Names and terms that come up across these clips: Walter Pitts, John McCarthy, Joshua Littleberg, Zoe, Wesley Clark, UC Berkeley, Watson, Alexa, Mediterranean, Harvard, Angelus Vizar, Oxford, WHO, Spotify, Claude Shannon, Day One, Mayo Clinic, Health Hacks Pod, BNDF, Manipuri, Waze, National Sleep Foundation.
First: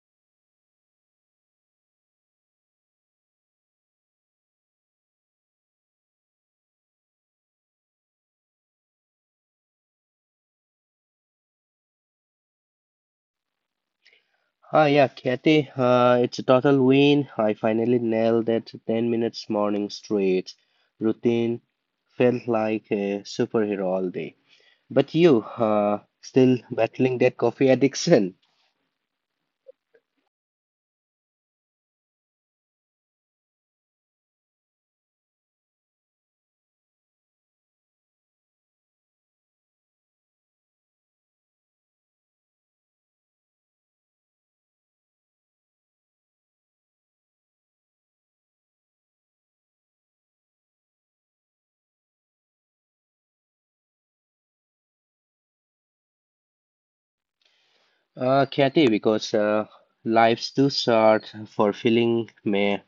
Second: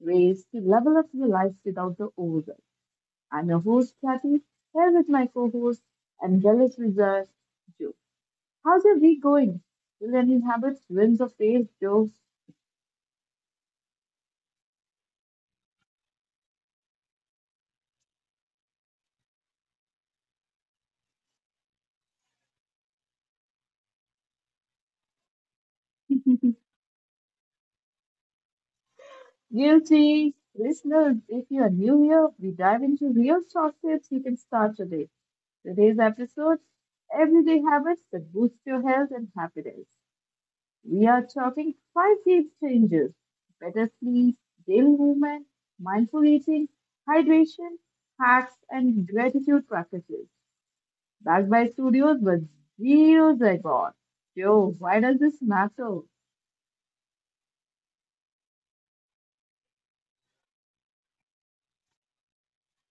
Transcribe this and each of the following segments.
ways to level up your life without the overwhelm. I'm your host, Kathy, here with my co host, Angelus Vizar, Joe. How's your week going? Brilliant habits, wins of faith, jokes, Ah, Kathy, it's a total win. I finally nailed that 10 minutes morning straight routine. Felt like a superhero all day. But you, still battling that coffee addiction? guilty. Listeners, if you are new here, we dive into real short tips you can start today. Today's episode: Everyday Habits that Boost Your Health and Happiness. We are talking five game changes: better sleep, daily movement, mindful eating, hydration, hacks, and gratitude practices. Backed by studios with zero zygote. Yo, why does this matter? Kathy, because life's too short for feeling me.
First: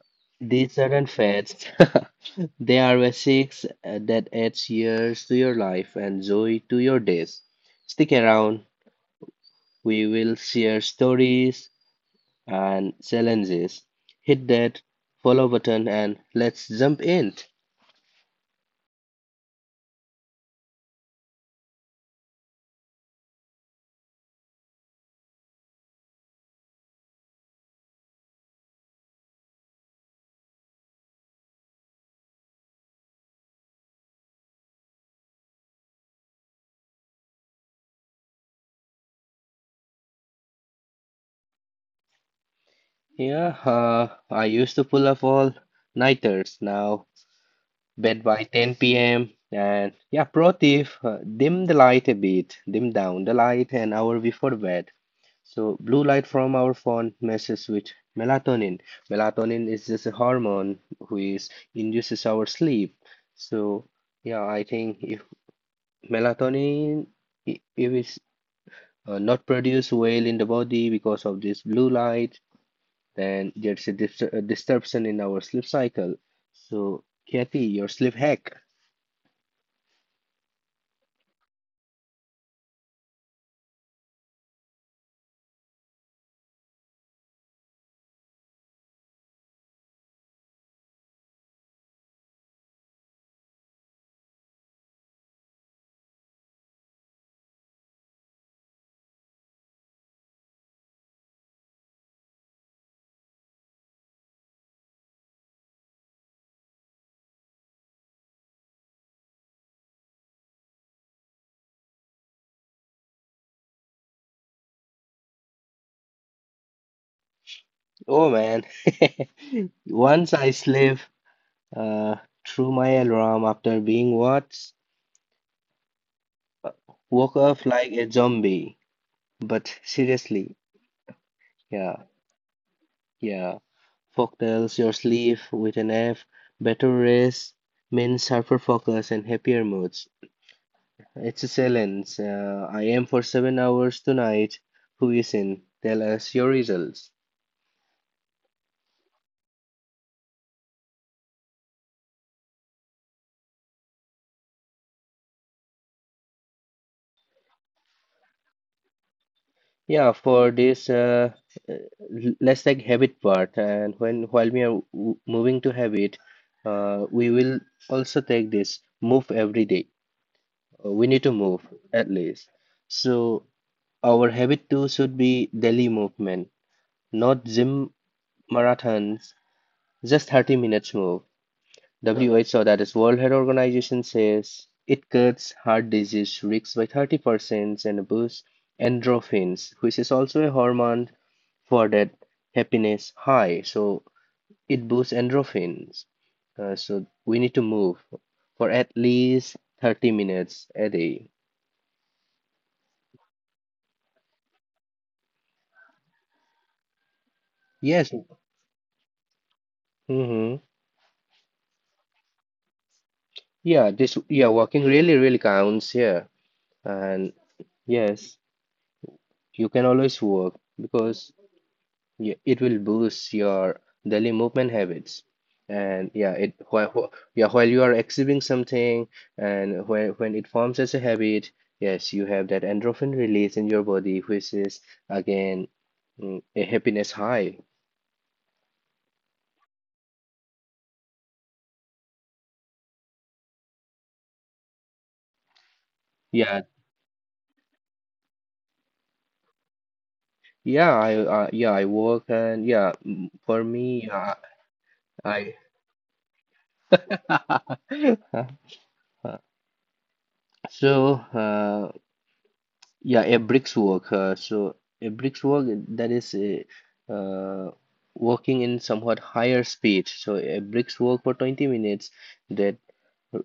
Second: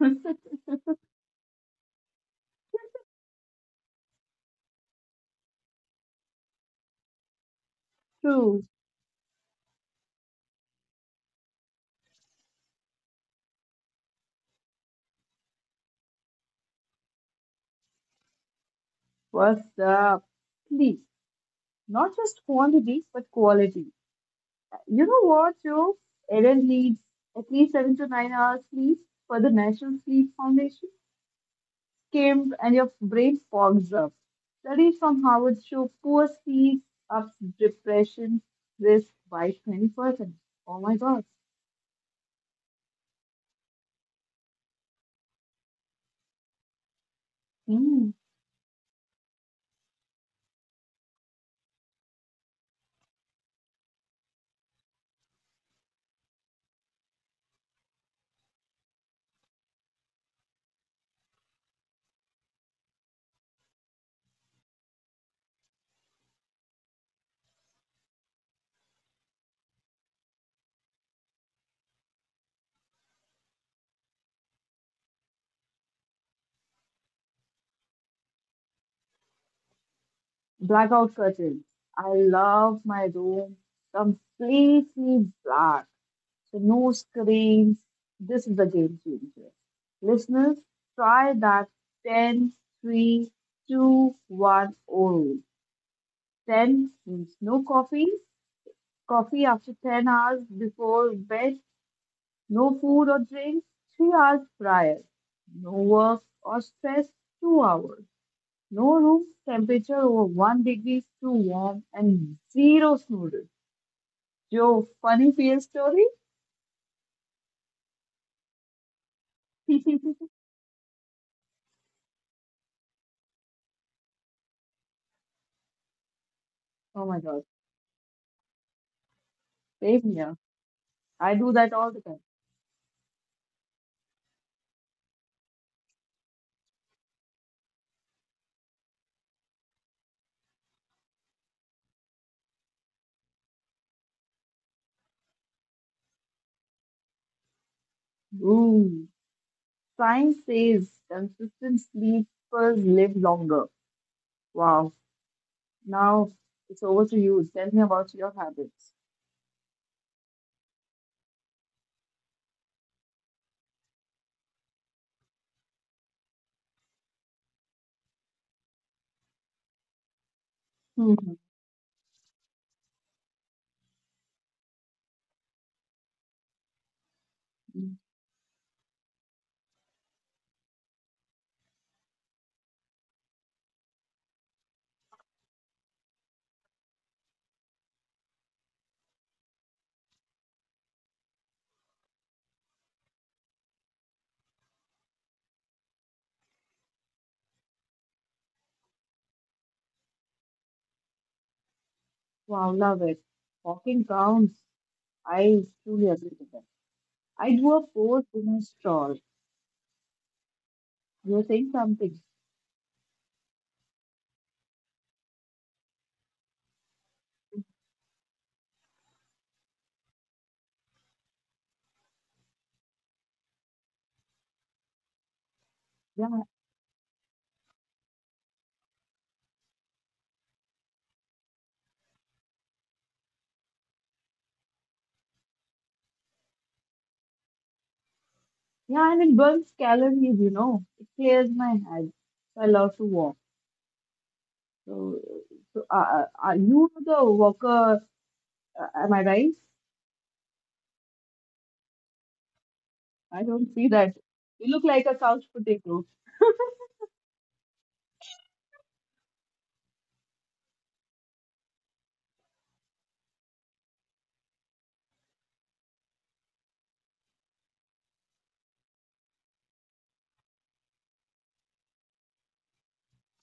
These aren't fads. They are basics that adds years to your life and joy to your days. Stick True. around. We will share stories, and challenges. Hit that follow button and let's jump in. What's up? Sleep, not just quantity, but quality. You know what, Joe? Ellen needs at least 7 to 9 hours sleep for the National Sleep Foundation. Skimmed and your brain fogs up. Studies from Harvard show poor sleep ups depression risk by 20%. Oh my God. Yeah, I used to pull up all nighters. Now Hmm. bed by 10 p.m. And yeah, pro tip, dim the light a bit. Dim down the light an hour before bed. So blue light from our phone messes with melatonin. Melatonin is just a hormone who is induces our sleep. So yeah, I think if melatonin if it's not produce well in the body because of this blue light, then there's a, dis a disruption in our sleep cycle. So, Kathy, your sleep hack. Blackout curtains. I love my room completely black. So no screens. This is a game changer. Listeners, try that 10, 3, two, one, oh rule. 10 means no coffee, coffee after 10 hours before bed. No food or drinks 3 hours prior. No work or stress 2 hours. No room temperature over one degree is too warm and zero snooze. Joe, funny fear story? Oh man, once I sleep uh, through my alarm after being what Oh my woke god, up like a zombie. But same here. seriously, I do that all yeah, the time. yeah. Folktales your sleep with an F, better rest, means sharper focus and happier moods. It's silence. I am for 7 hours tonight. Who is in? Tell us your results. Ooh, science says consistent sleepers live longer. Wow. Now it's over to you. Tell me about your habits. Yeah, for this, uh, let's take habit part. And when while we are moving to habit, we will also take this move every day. We need to move at least. So our habit too should be daily movement, not gym marathons, just 30 minutes move. WHO, that is World Health Organization, says it cuts heart disease risks by 30% and boosts endorphins, which is also a hormone for that happiness high. So it boosts endorphins. So we need to move for at least 30 minutes a day. Wow, love it. Walking counts. I truly agree with that. I do a Yes. poor my stall. Mm-hmm. You're saying something. Yeah, walking really counts here. And yes, you can always walk because yeah, it will boost your daily movement habits. And yeah, Yeah, while you are exhibiting something and when it forms as a habit, yes, you have that endorphin release in your body, which is again a happiness high. yeah, and it burns calories, you know. It clears my head. So I love to walk. So, so are Yeah, you the walker? Am I right? yeah, I work and yeah I for don't see me that. You look like a couch I potato. so, yeah, a bricks work. A bricks work, that is working in somewhat higher speed. So a bricks work for 20 minutes that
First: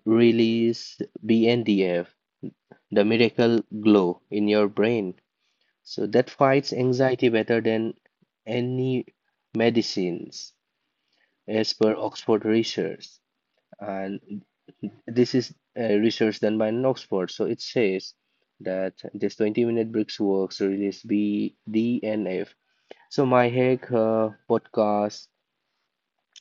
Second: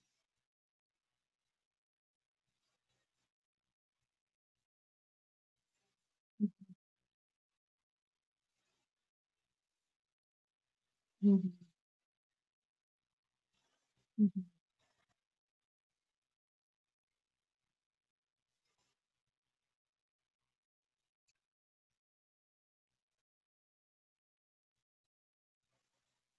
release BNDF, the miracle glow in your brain. So that fights anxiety better than any medicines, Mhm. as per Oxford research. And this is research done by an Oxford. So it says that this 20-minute bricks works release BDF. So my hack, podcast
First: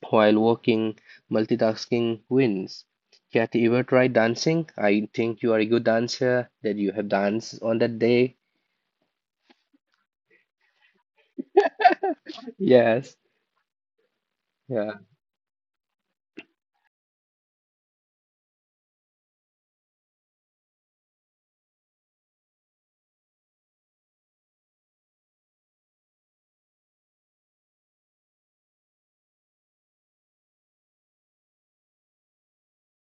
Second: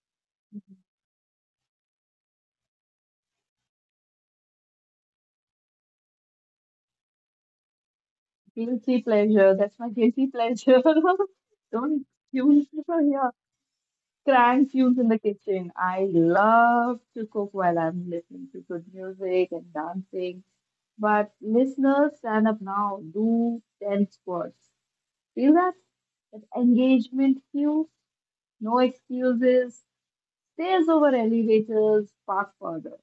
while working, multitasking wins. Kathy, ever tried dancing? I think you are a good dancer, that you have danced on that day. Guilty pleasure. That's my guilty pleasure. Don't excuse me for Yes, here. Crank tunes yeah. in the kitchen. I love to cook while I'm listening to good music and dancing. But listeners, stand up now. Do 10 squats. Feel that? That engagement cue. No excuses. Stairs over elevators. Park further.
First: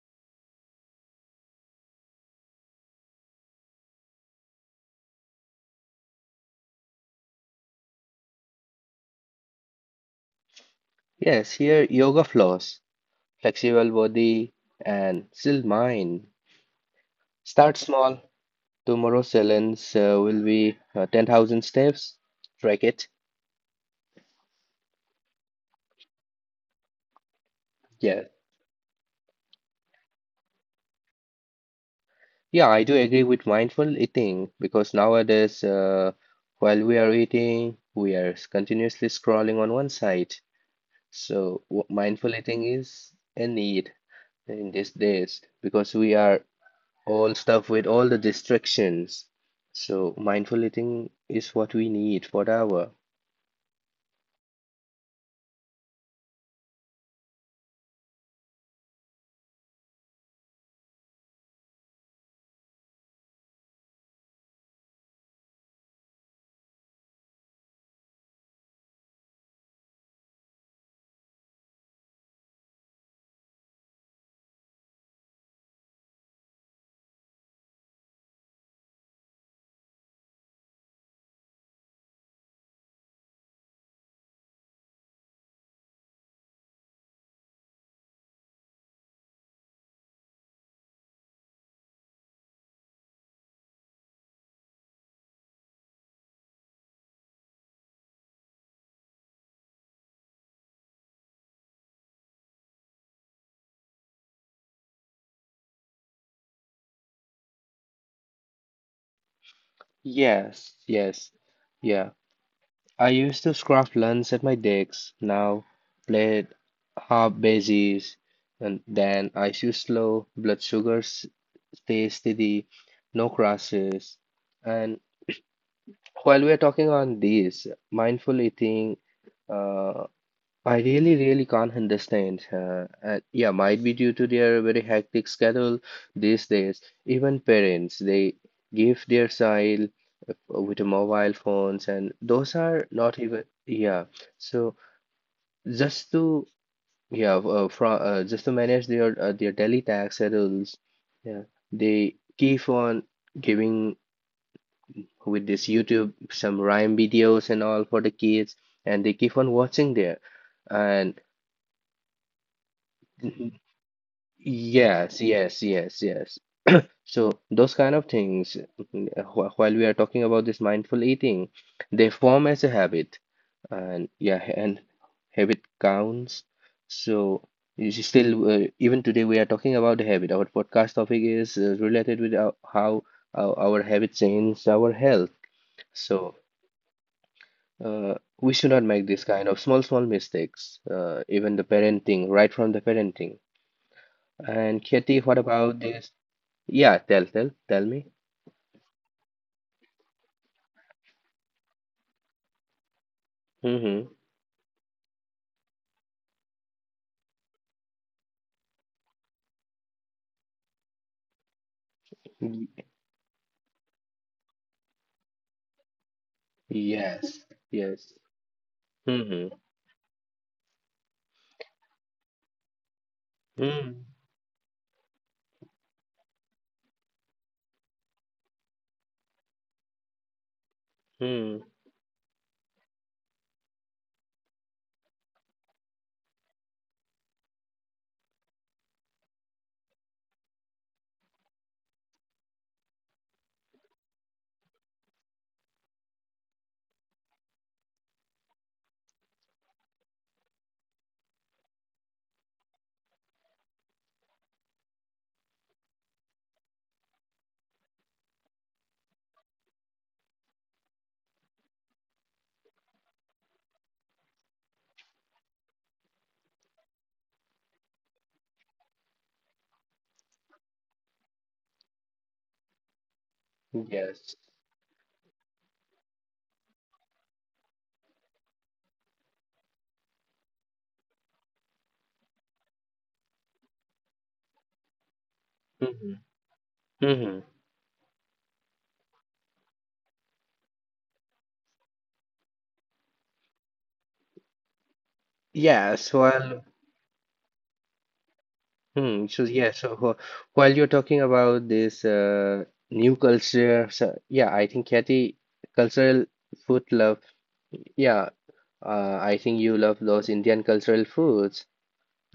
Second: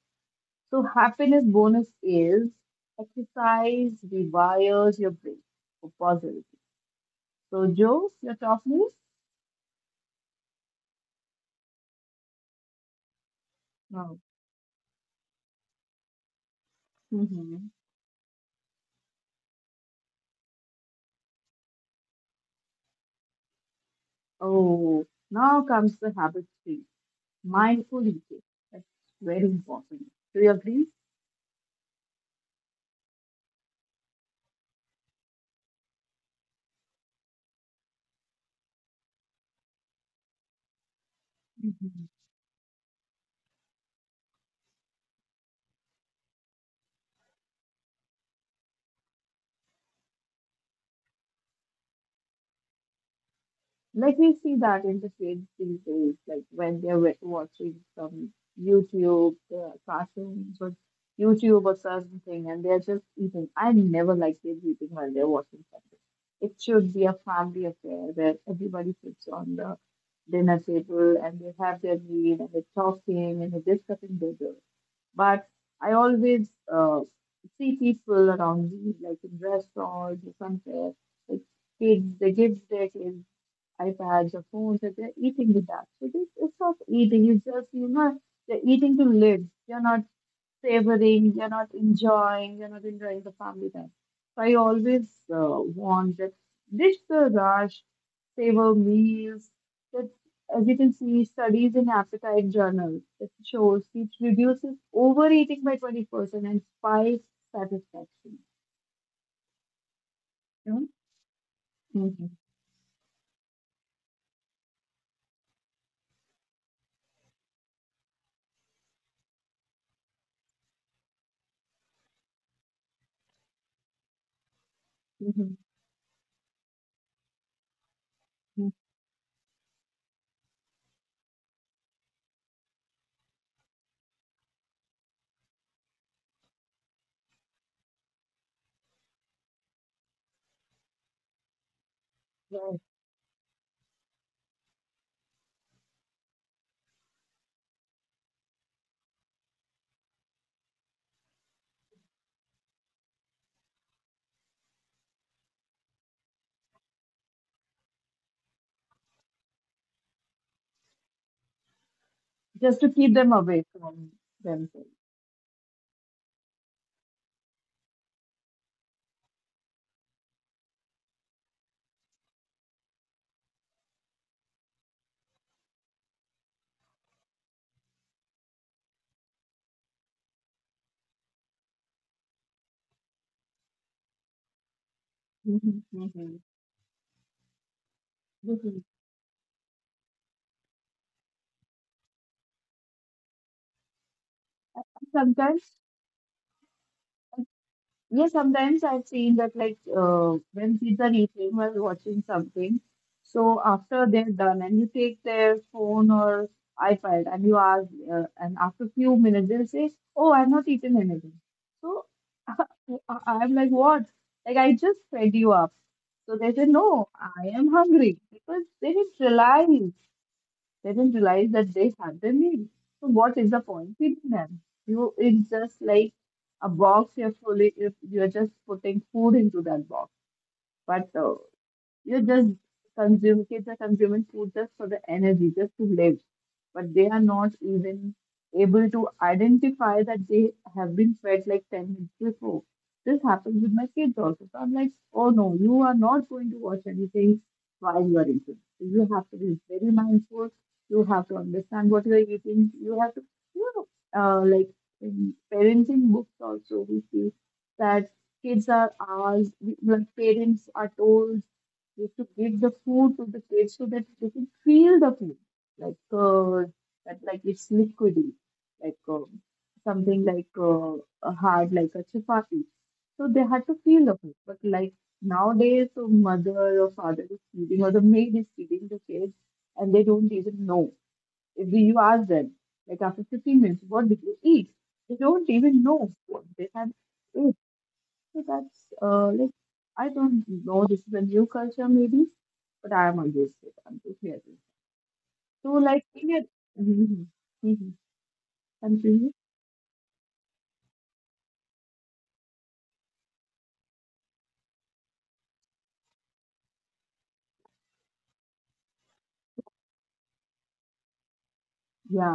So happiness bonus is exercise rewires your brain for positivity. So Joe, your top news? Yes, here yoga flows, flexible No. body and still mind. Hmm. Start small. Tomorrow's challenge will be 10,000 steps. Track it. Oh, now comes the habit tree. Mindful Yeah. eating. That's very important. Do you agree? Yeah, I do agree with mindful eating because nowadays, while we are eating, we are continuously scrolling on one side. So, Mhm. mindful eating is a need in these days because we are all stuff with all the distractions. So mindful eating is what we need for our. Like we see that in the kids these days, like when they're watching some YouTube cartoons or YouTube or certain thing, and they're just eating. I never like kids eating while they're watching something. It should be a family affair where everybody sits on the dinner table and they have their meal and they're talking and they're discussing their. But I always uh, see people around me, like in restaurants or somewhere, like kids, they give their kids iPads or phones and they're eating with that. So this is not eating, it's just, you know, they're eating to live. They're not savoring, you're not enjoying the family time. So I always want that ditch the rush, savor meals. That, as you can see, studies in appetite journals that shows it reduces overeating by 20% and spikes satisfaction. Yes, You know, yes, yeah. mhm, I used to scrape lunch at my decks, now played half bases, and then I shoot slow, blood sugar stays steady, no crashes. And mhm, while we're talking on this, mindful mhm. eating, uh, I really, really can't understand. Yeah, might be due to their very hectic schedule these days. Even parents, they give their child with a mobile phones, and those Right. are not even. Yeah, so just to yeah, from just to manage their daily tax schedules, yeah, they keep on giving with this YouTube some rhyme videos and all for the kids, and they keep on watching there, and. Just to keep them away from themselves. Yes, yes, yes, yes. So those kind of things, while we are talking about this mindful eating, they form as a habit, and yeah, and habit counts. So you should still, even today, we are talking about the habit. Our podcast topic is related with our, how our habits change our health. Mhm, So mhm. uh, we should not This. make this kind of small, small mistakes, even the parenting, right from the parenting. And Katie, what Sometimes. about this? Yeah, tell me. Yeah, sometimes I've seen that like when kids are eating while watching something, so after Mm-hmm. they're done and you take their phone or iPad and you ask, and after few minutes they'll say, "Oh, I've not eaten anything." So Y- I'm like, "What? Like I just fed you up." So they say, "No, Yes, I am yes. hungry," because they didn't Mm-hmm. realize. They didn't realize that they had their meal. So what is the point feeding them? You it's just like a box you're fully if you're just putting food into that box. But Mm-hmm. you just consume, kids are consuming food just for the energy, just to live. But they are not even able to identify that they have been fed like 10 minutes before. This happens with my kids also. So I'm like, oh no, you are not going to watch anything while you are eating. So you have to be very mindful. You have to understand what you are eating. You have to, you know, like in parenting books also, we see that kids are asked, like parents are told we have to give the food to the kids so that they can feel the food, like that, like it's liquidy, like something like a hard, like a chapati. So they had to feel the food. Yes. But like nowadays, the mother or father is feeding or the maid is feeding the kids, and they don't even know. If you ask them, like after 15 minutes, what did you eat? They don't even know Mm-hmm. what they have. Mm-hmm. So that's like I don't know. This is a new culture, maybe, but I am against it. I'm totally against. It. So Yeah, like so in a I'll, mhm, mhm. hmm, Continue. so yeah, so wh- while you're talking about this new culture, so yeah, I think Kathy, cultural food love, yeah, I think you love those Indian cultural foods.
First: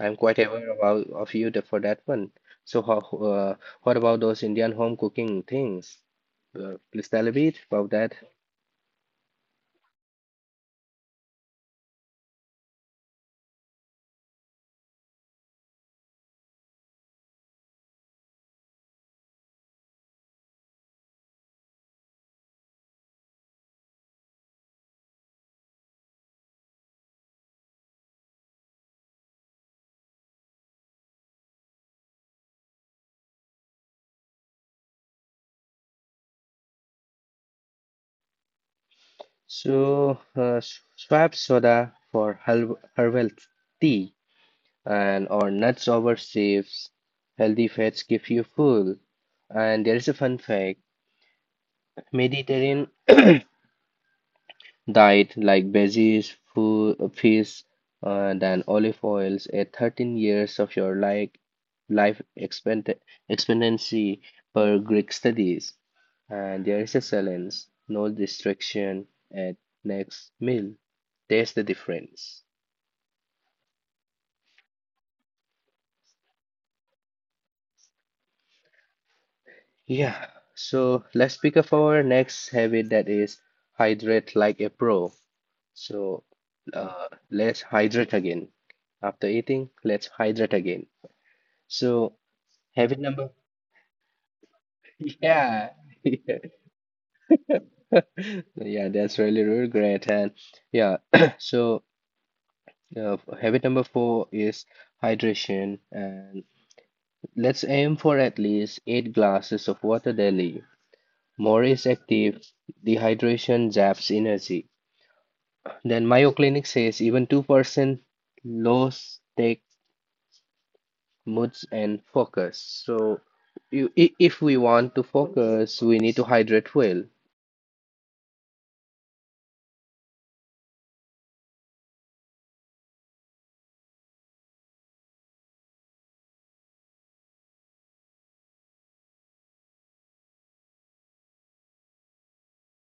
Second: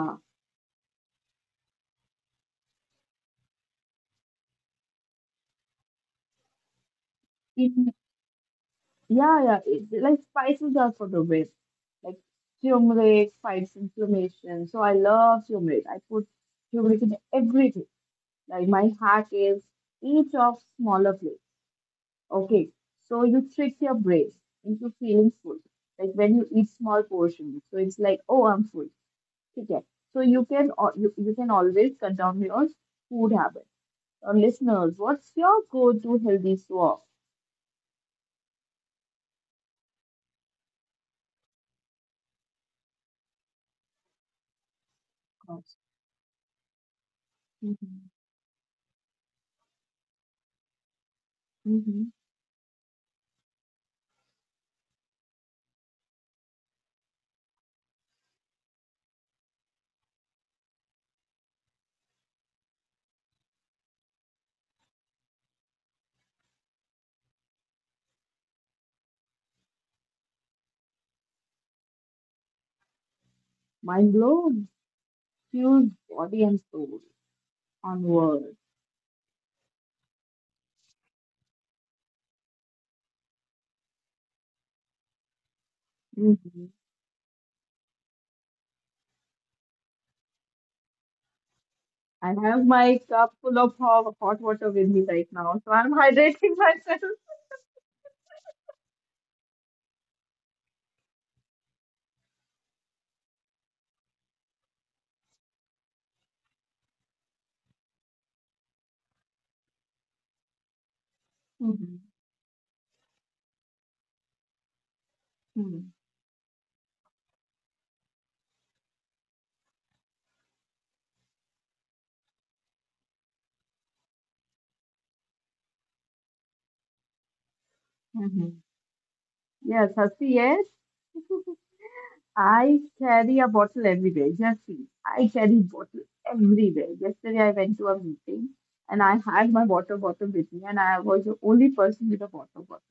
I'm quite aware about of you for that one. So how, uh, what about those Indian home cooking things? Please tell a bit about in that. yeah it, like spices are for the west, like turmeric fights inflammation. So I love turmeric. I put turmeric in everything. Like my hack is each of smaller flavors. Okay, so you trick your brain into feeling full, like when you eat small portions. So it's like, oh, I'm full. Okay, so you can you, you can always control your food habit. Now, listeners, what's your go-to healthy swap? So swap soda for herbal tea and or Mm-hmm. nuts over sieves. Healthy fats keep you full. And there is a fun fact: Mm-hmm. Mediterranean diet like veggies, food, fish, and then olive oils at 13 years of your life, life expectancy per Greek studies. And there is a silence, no distraction at next meal. There's the difference. Mind blown, fuels body and soul. Onward. Yeah, so let's pick up our next habit, that is hydrate like a pro. So Mm-hmm. Let's hydrate again. After eating, let's hydrate again. So I have my habit number, cup full of hot, hot water with me right now, yeah, so I'm hydrating myself. yeah, that's really, really great. And yeah, so habit number 4 is hydration. And let's aim for at least 8 glasses of water daily. More is Mm-hmm. active, dehydration zaps energy. Then Mayo Clinic says even 2% loss take moods and focus. So you, if we want to focus, we need to hydrate well. Mm-hmm. Yes, Hasi, yes. I carry a bottle everywhere. Just see, I carry bottle everywhere. Yesterday I went to a meeting and I had my water bottle with me, and I was the only person with a water bottle.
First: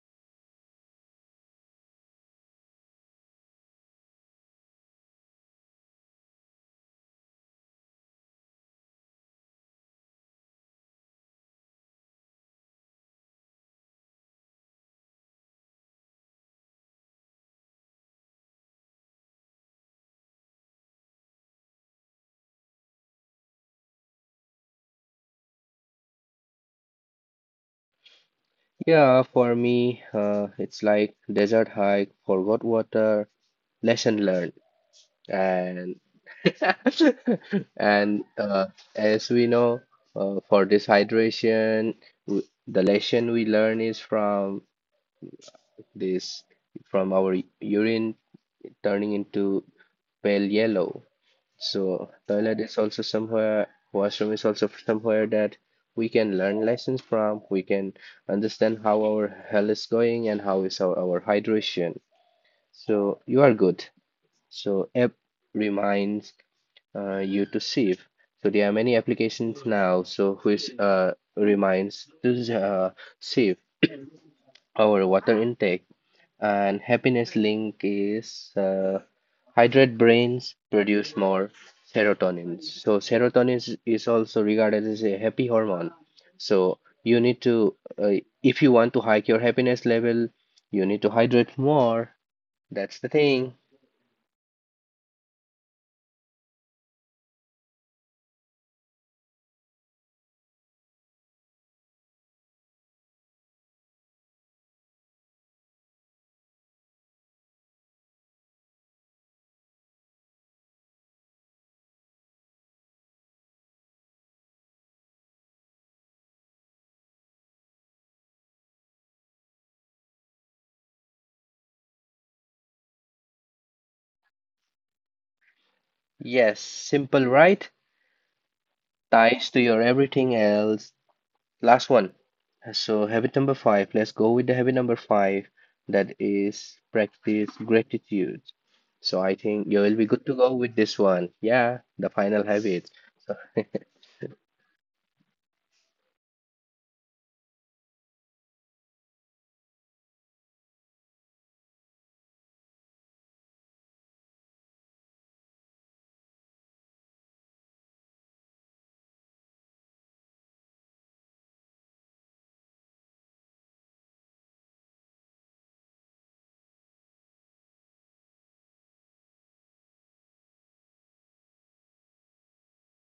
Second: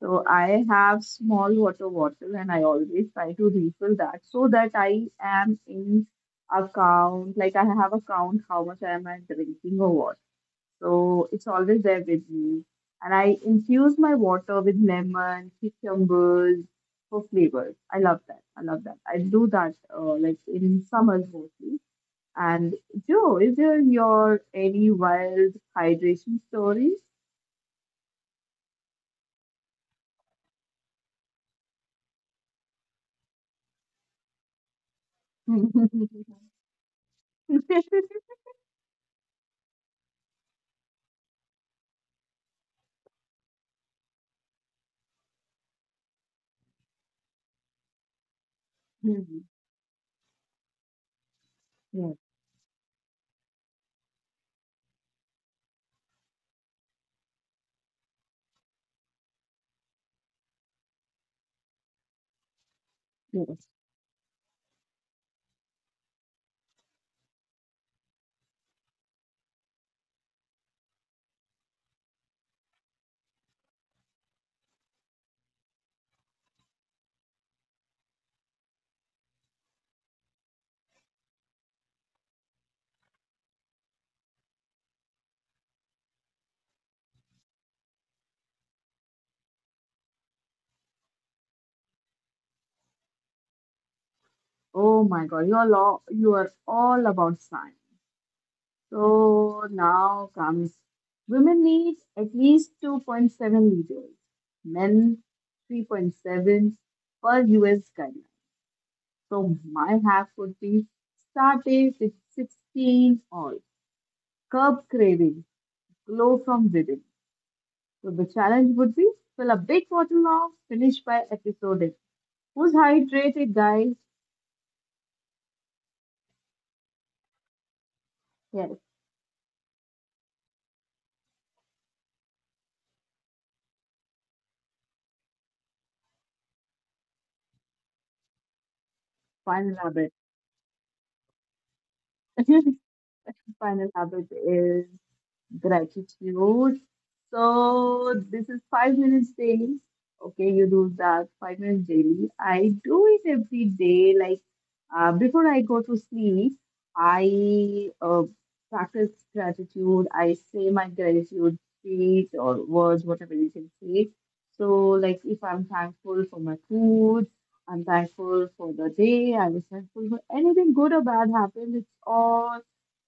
So I have small water bottle, and I always try to refill that so that I am in account. Like I have account how much am I drinking or what. So it's always there with me. And I infuse my water with lemon, cucumbers for flavors. I love that. I love that. I do that like in summers mostly. And Joe, is there your any wild hydration stories? Yeah, for me, it's like desert hike, forgot water, lesson learned, and and as we know, for this hydration, w the lesson we learn is from this from our urine turning Hmm. into pale yellow. So Yes, toilet is also somewhere, washroom is also somewhere that we can learn lessons from. We can understand how our health is going and how is our hydration. So you are yes. good. So app reminds you to save. So there are many applications now. So which reminds to uh, save our water intake, and happiness link is hydrate brains produce more serotonin. So serotonin is also regarded as a happy hormone. So you need to, uh, if you want to hike your happiness level, you need to hydrate more. That's the thing. Oh my God, you are all about science. So now comes women need at least 2.7 liters, men 3.7 per US guideline. So my half would be start age is 16 or curb craving, glow from within. So the challenge would be fill a big bottle of finish by episode. Who's hydrated, guys? Yes, simple, right? Yes, Ties to your everything else. Last one. So habit number 5. Let's go with the habit number 5. That is practice gratitude. So I think fun you will be rabbit. good to go with this one. Yeah, the final habit. Final habit is gratitude. So this is 5 minutes daily. Okay, you do that 5 minutes daily. I do it every day. Like before I go to sleep, I practice gratitude. I say my gratitude speech or words, whatever you can say. So like if I'm thankful for my food, I'm thankful for the day. I was thankful for anything good or bad happened. It's all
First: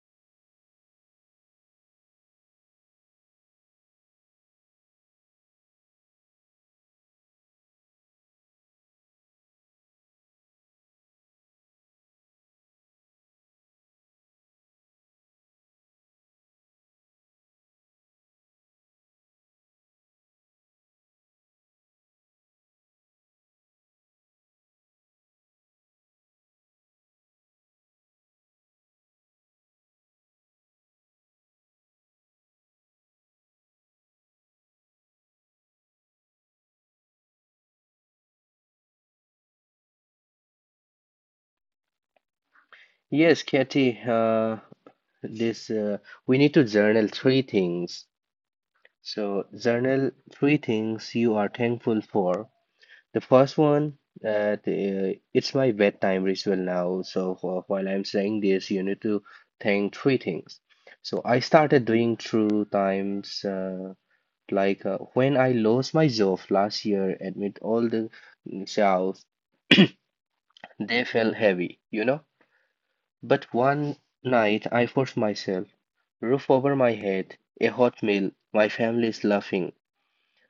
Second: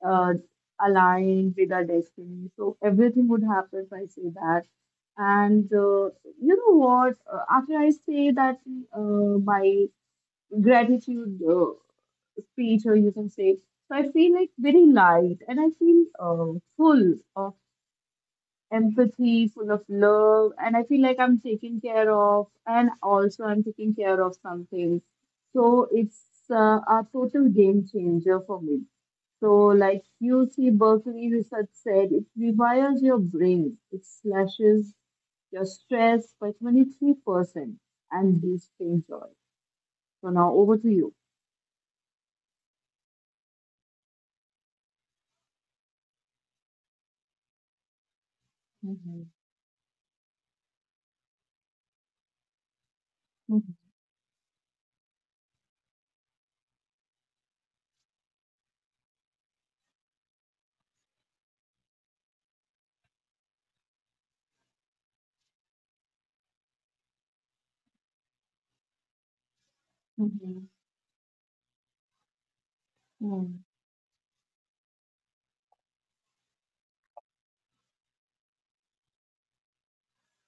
uh, aligned with our destiny. So everything would happen if I say that. And you know what? After I say that my gratitude speech, or you can say, so I feel like very light and I feel full of empathy, full of love, and I feel like I'm taken care of, and also I'm taking care of something. So it's a total game changer for me. So, like UC Berkeley research said, it rewires your brain, it slashes your stress by 23% and boosting joy. So, now over to you. Yes, Katie, this we need to journal three things. Mm-hmm. So journal three things you are thankful for. The first Mm-hmm. one, it's my bedtime ritual now. So while I'm saying this, you need to thank three things. So I started doing through times like when I lost my job last year amid all the shouts, Mm-hmm. they felt heavy, you know. But one night I forced myself. Roof over my head, a hot meal, my family is laughing.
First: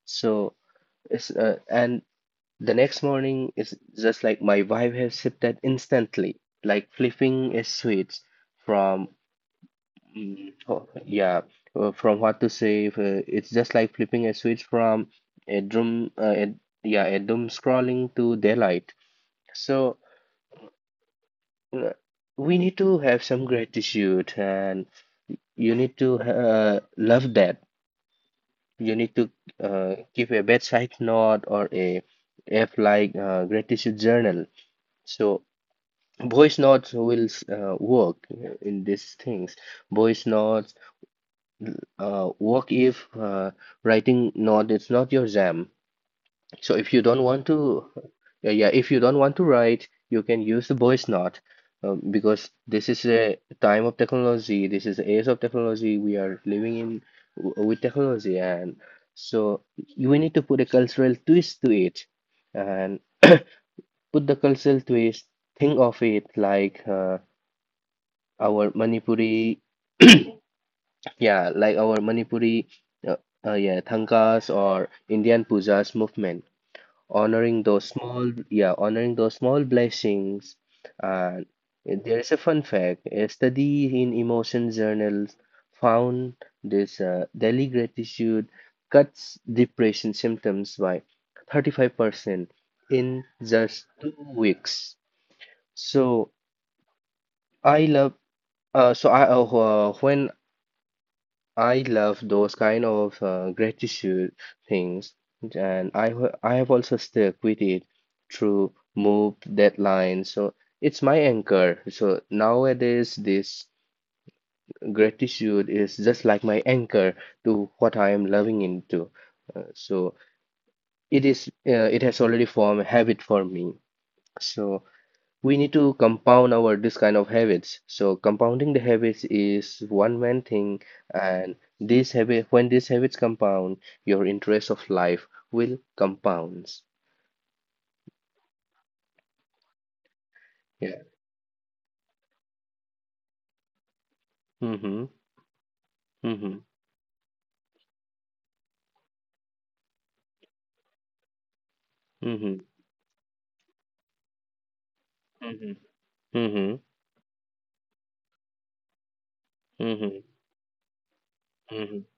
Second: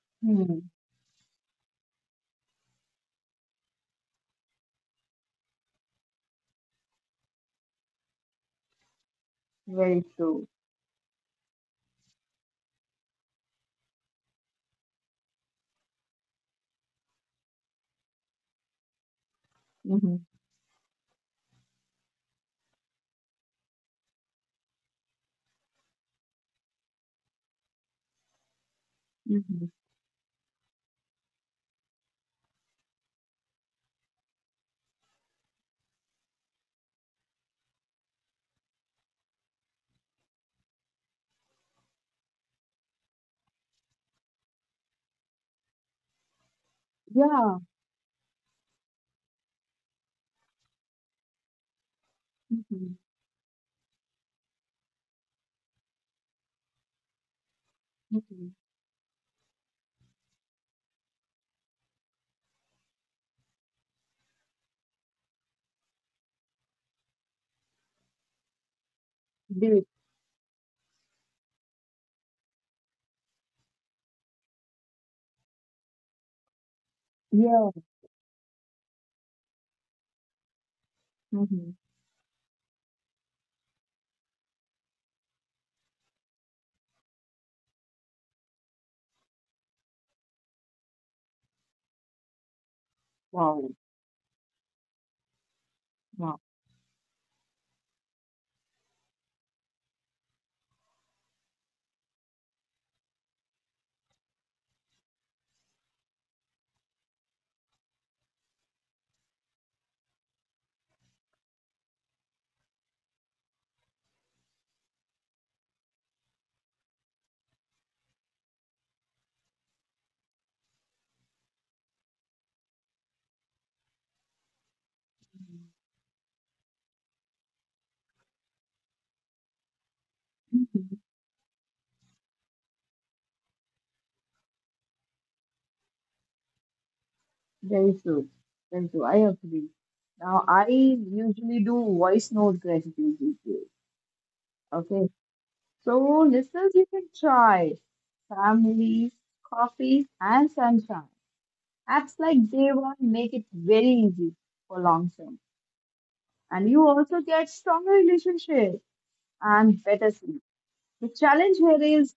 So Mm-hmm. it's and the next morning is just like my wife has sipped that instantly, like flipping a switch from Very true. mm, oh, yeah from what to say. It's just like flipping a switch from a doom a doom scrolling to daylight. So Mm-hmm. uh, we need to have some gratitude, and you need to love that. You need to Mm-hmm. Give a bedside note or a app like gratitude journal. So voice notes will work in these things. Voice notes work if writing note is not your jam, so if you don't want Yeah. to yeah, yeah if you don't want to write, you can use the voice note. Because this Mm-hmm. is a time of technology, this is the age of technology we are living in, with technology. Mm-hmm. And so we need to put a cultural twist to it, and put the cultural twist, think of it like our manipuri yeah, like our manipuri uh, yeah, thankas or indian pujas movement, honoring Yeah. those small yeah honoring those small blessings. And Hmm. there is a fun fact, a study in emotion journals found this daily gratitude cuts depression symptoms by 35% in Wow. just 2 weeks. So Wow. I love uh, so i uh, when I love those kind of gratitude things, and I I have also stuck with it through move deadlines. So it's my anchor. So nowadays, this gratitude is just like my anchor to what I am loving into. So it is it has already formed a habit for me. So we need to compound our this kind of habits, so compounding the habits is one main thing, Mhm. and these habit when these habits compound, your interest of life will compounds. Very true. Very true. I agree. Now, I Yeah. usually do voice note gratitude reviews. Mm-hmm. Okay. So, Mm-hmm. listeners, you can try family, coffee, and sunshine. Apps like Mm-hmm. Day One make it very easy for long term. Mm-hmm. Mm-hmm. And you also get stronger relationship and better Mm-hmm. sleep. The challenge here Mm-hmm. is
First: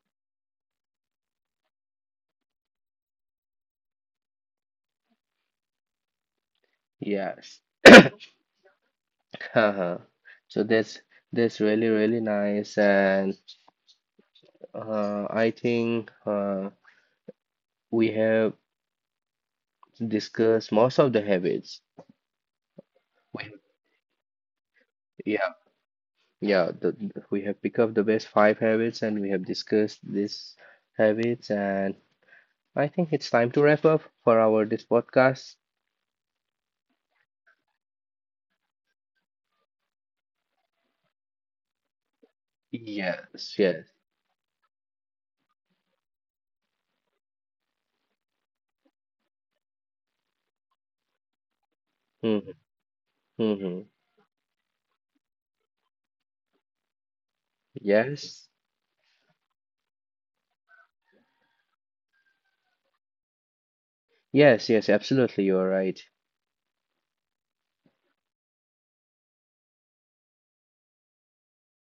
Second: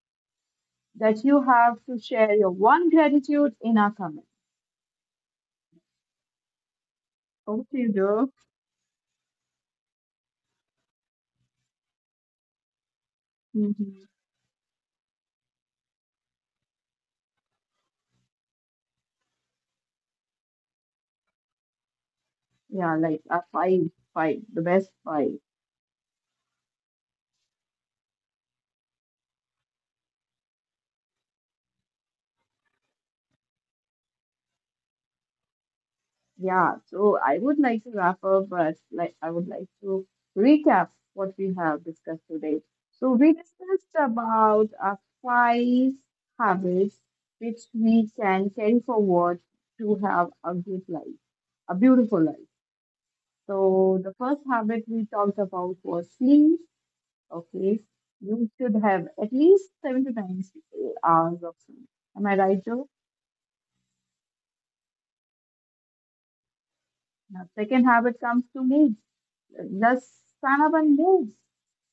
that you have to share your one gratitude in our comment. Yes. Hope you Uh-huh. So that's really really nice. And do. I think we have discussed most of the habits Yeah, like a we five-five, the best five. yeah. Yeah, the, we have picked up the best 5 habits and we have discussed these habits, and I think it's time to wrap up for our this podcast. Yeah, so I would like to wrap up, but like I would like to recap what we have discussed today. So we Yes, yes. discussed about our five habits which we can carry forward to have a good life, a beautiful life. Mm-hmm, mm-hmm. So the first habit we talked about was sleep. Okay, Yes. you should have at least 7 to 9 hours of sleep. Am I right, Joe? Yes, yes, absolutely you're right. Now, second habit comes to moves. Just stand up and move.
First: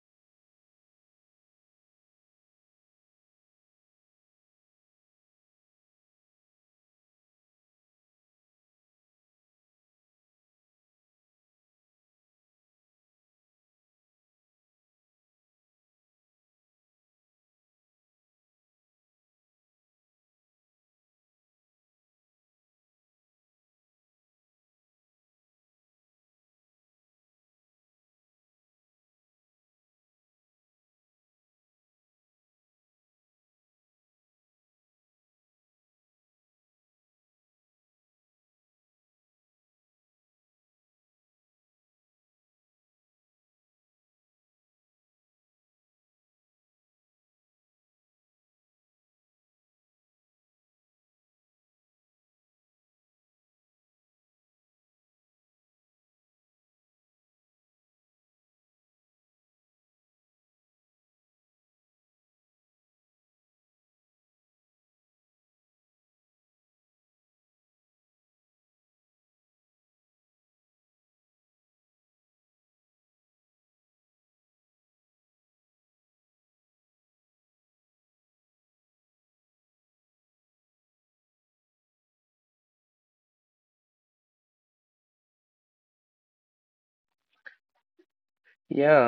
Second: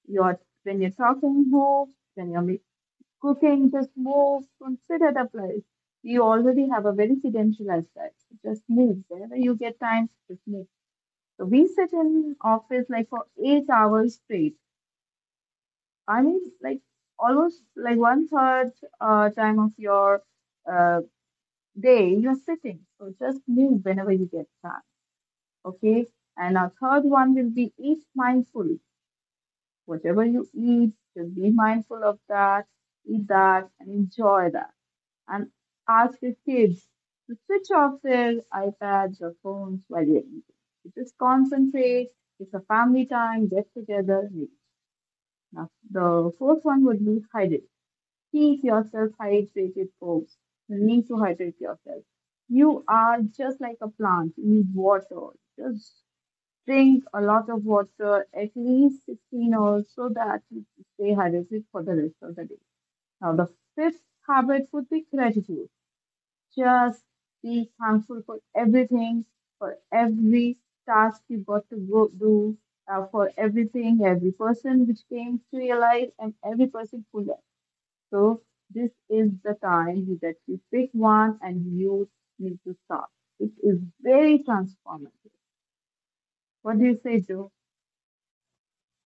You're, when you're talking, move. When you're cooking, just move. Don't sit at a place. We already have a very sedentary lifestyle. Just move. Whenever you get time, just move. So we sit in office like for 8 hours straight. I mean, like almost like one third time of your uh, day, you're sitting. So just move whenever you get time. Okay. And our third one will be eat mindful. Whatever you eat, just be mindful of that, eat that, and enjoy that. And ask your kids to switch off their iPads or phones while you're eating. You just concentrate. It's a family time, get together, and eat. Now, the fourth one would be hydrate. Keep yourself hydrated, folks. You need to hydrate yourself. You are just like a plant. You need water. Just drink a lot of water, at least 16 or so that you stay hydrated for the rest of the day. Now, the fifth habit would be gratitude. Just be thankful for everything, for every task you got to go do, for everything, every person which came to your life, and every person who left. So, this is the time that you pick one and you need to start. It is very transformative. What do you say, Joe? Yeah,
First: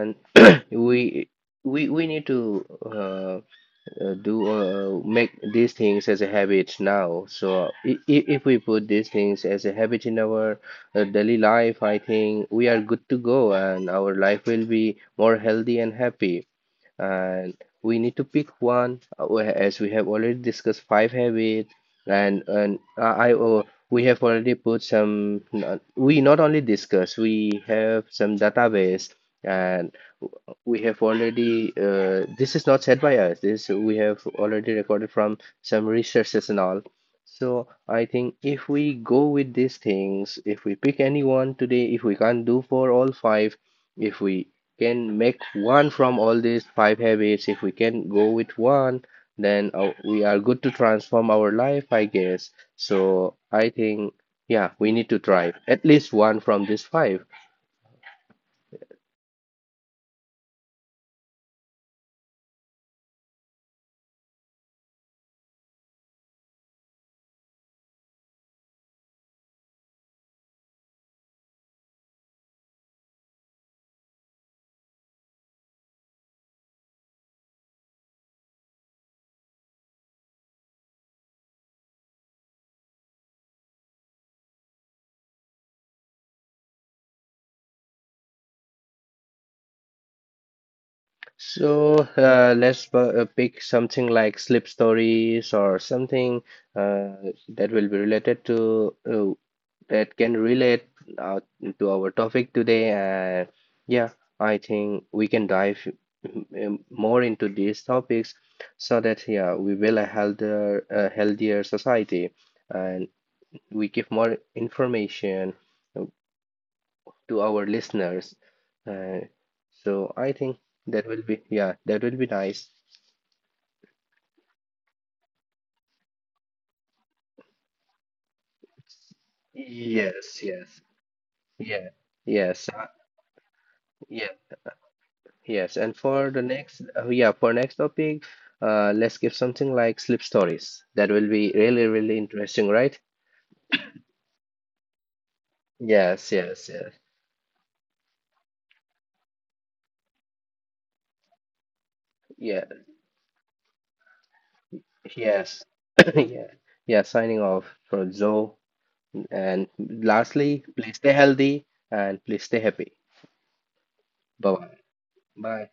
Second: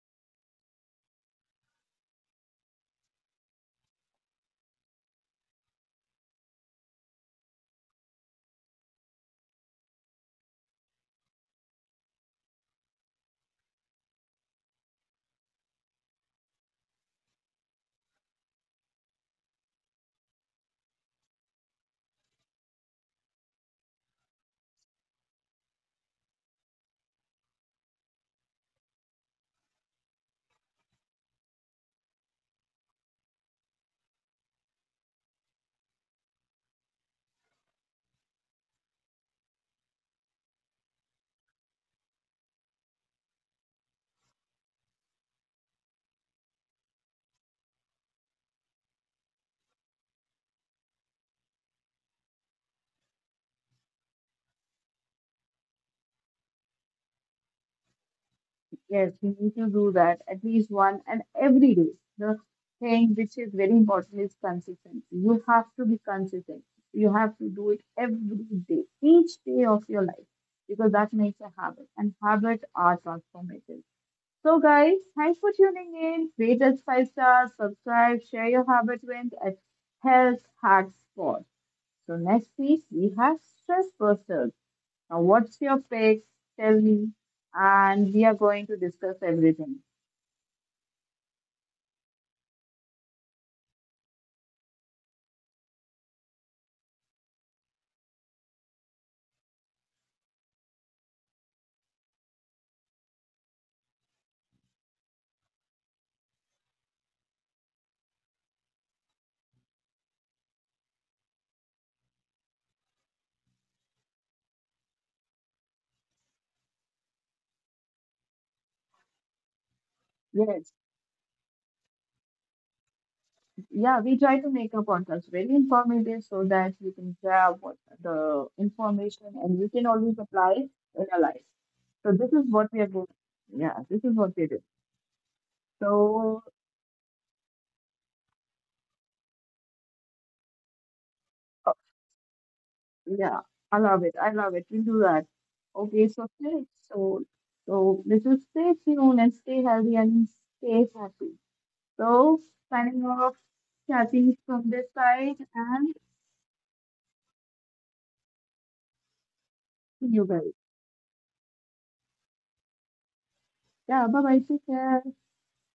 and we we need to. Do make these things as a habit now. So if we put these things as a habit in our daily life, I think we are good to go, and our life will be more healthy and happy. And we need to pick one as we have already discussed 5 habits, and we have already put some we not only discuss, we have some database, and we have already this is not said by us, this we have already recorded from some researches and all. So I think if we go with these things, if we pick any one today, if we can't do for all 5, if we can make one from all these 5 habits, if we can go with one, then we are good to transform our life, I guess. So I think, yeah, we need to try at least one from these 5. Yes, we need to do that at least one and every day. The thing which is very important is consistency. You have to be consistent. You have to do it every day, each day of your life, because that makes a habit, and habits are transformative. So, guys, thanks for tuning in. Rate us five stars, subscribe, share your habit wins at Health Hacks Pod. So, next week we have stress busters. Now, what's your pick? Tell me. And we are going to discuss everything. So let's pick something like sleep stories or something that will be related to that can relate uh, to our topic today. And yeah, I think we can dive more into these topics so that yeah, we will a healthier society, and we give more information uh, to our listeners. Uh, so I think Yes. that will be yeah, that will be nice. Yeah, we try to make a podcast very informative so that you can grab what the information and you can always Yes, apply it yes, in your life. yeah, So this is yes, what we are doing. Yeah, this is yeah. what we do. Yes, and for the So next, yeah, for next topic, let's give something like sleep stories. That will be uh, really, really interesting, right? yeah, I love it. I love it. We'll do that. Okay, so Yes, stay yes, yes, so so let's just stay tuned and stay healthy and stay happy. So, yeah, signing off, Kathy from this side, yes, and yeah, yeah. Signing off for Zoe, and see you guys. lastly, please stay healthy and please stay happy. Yeah, bye bye. Bye Take bye. care. Bye.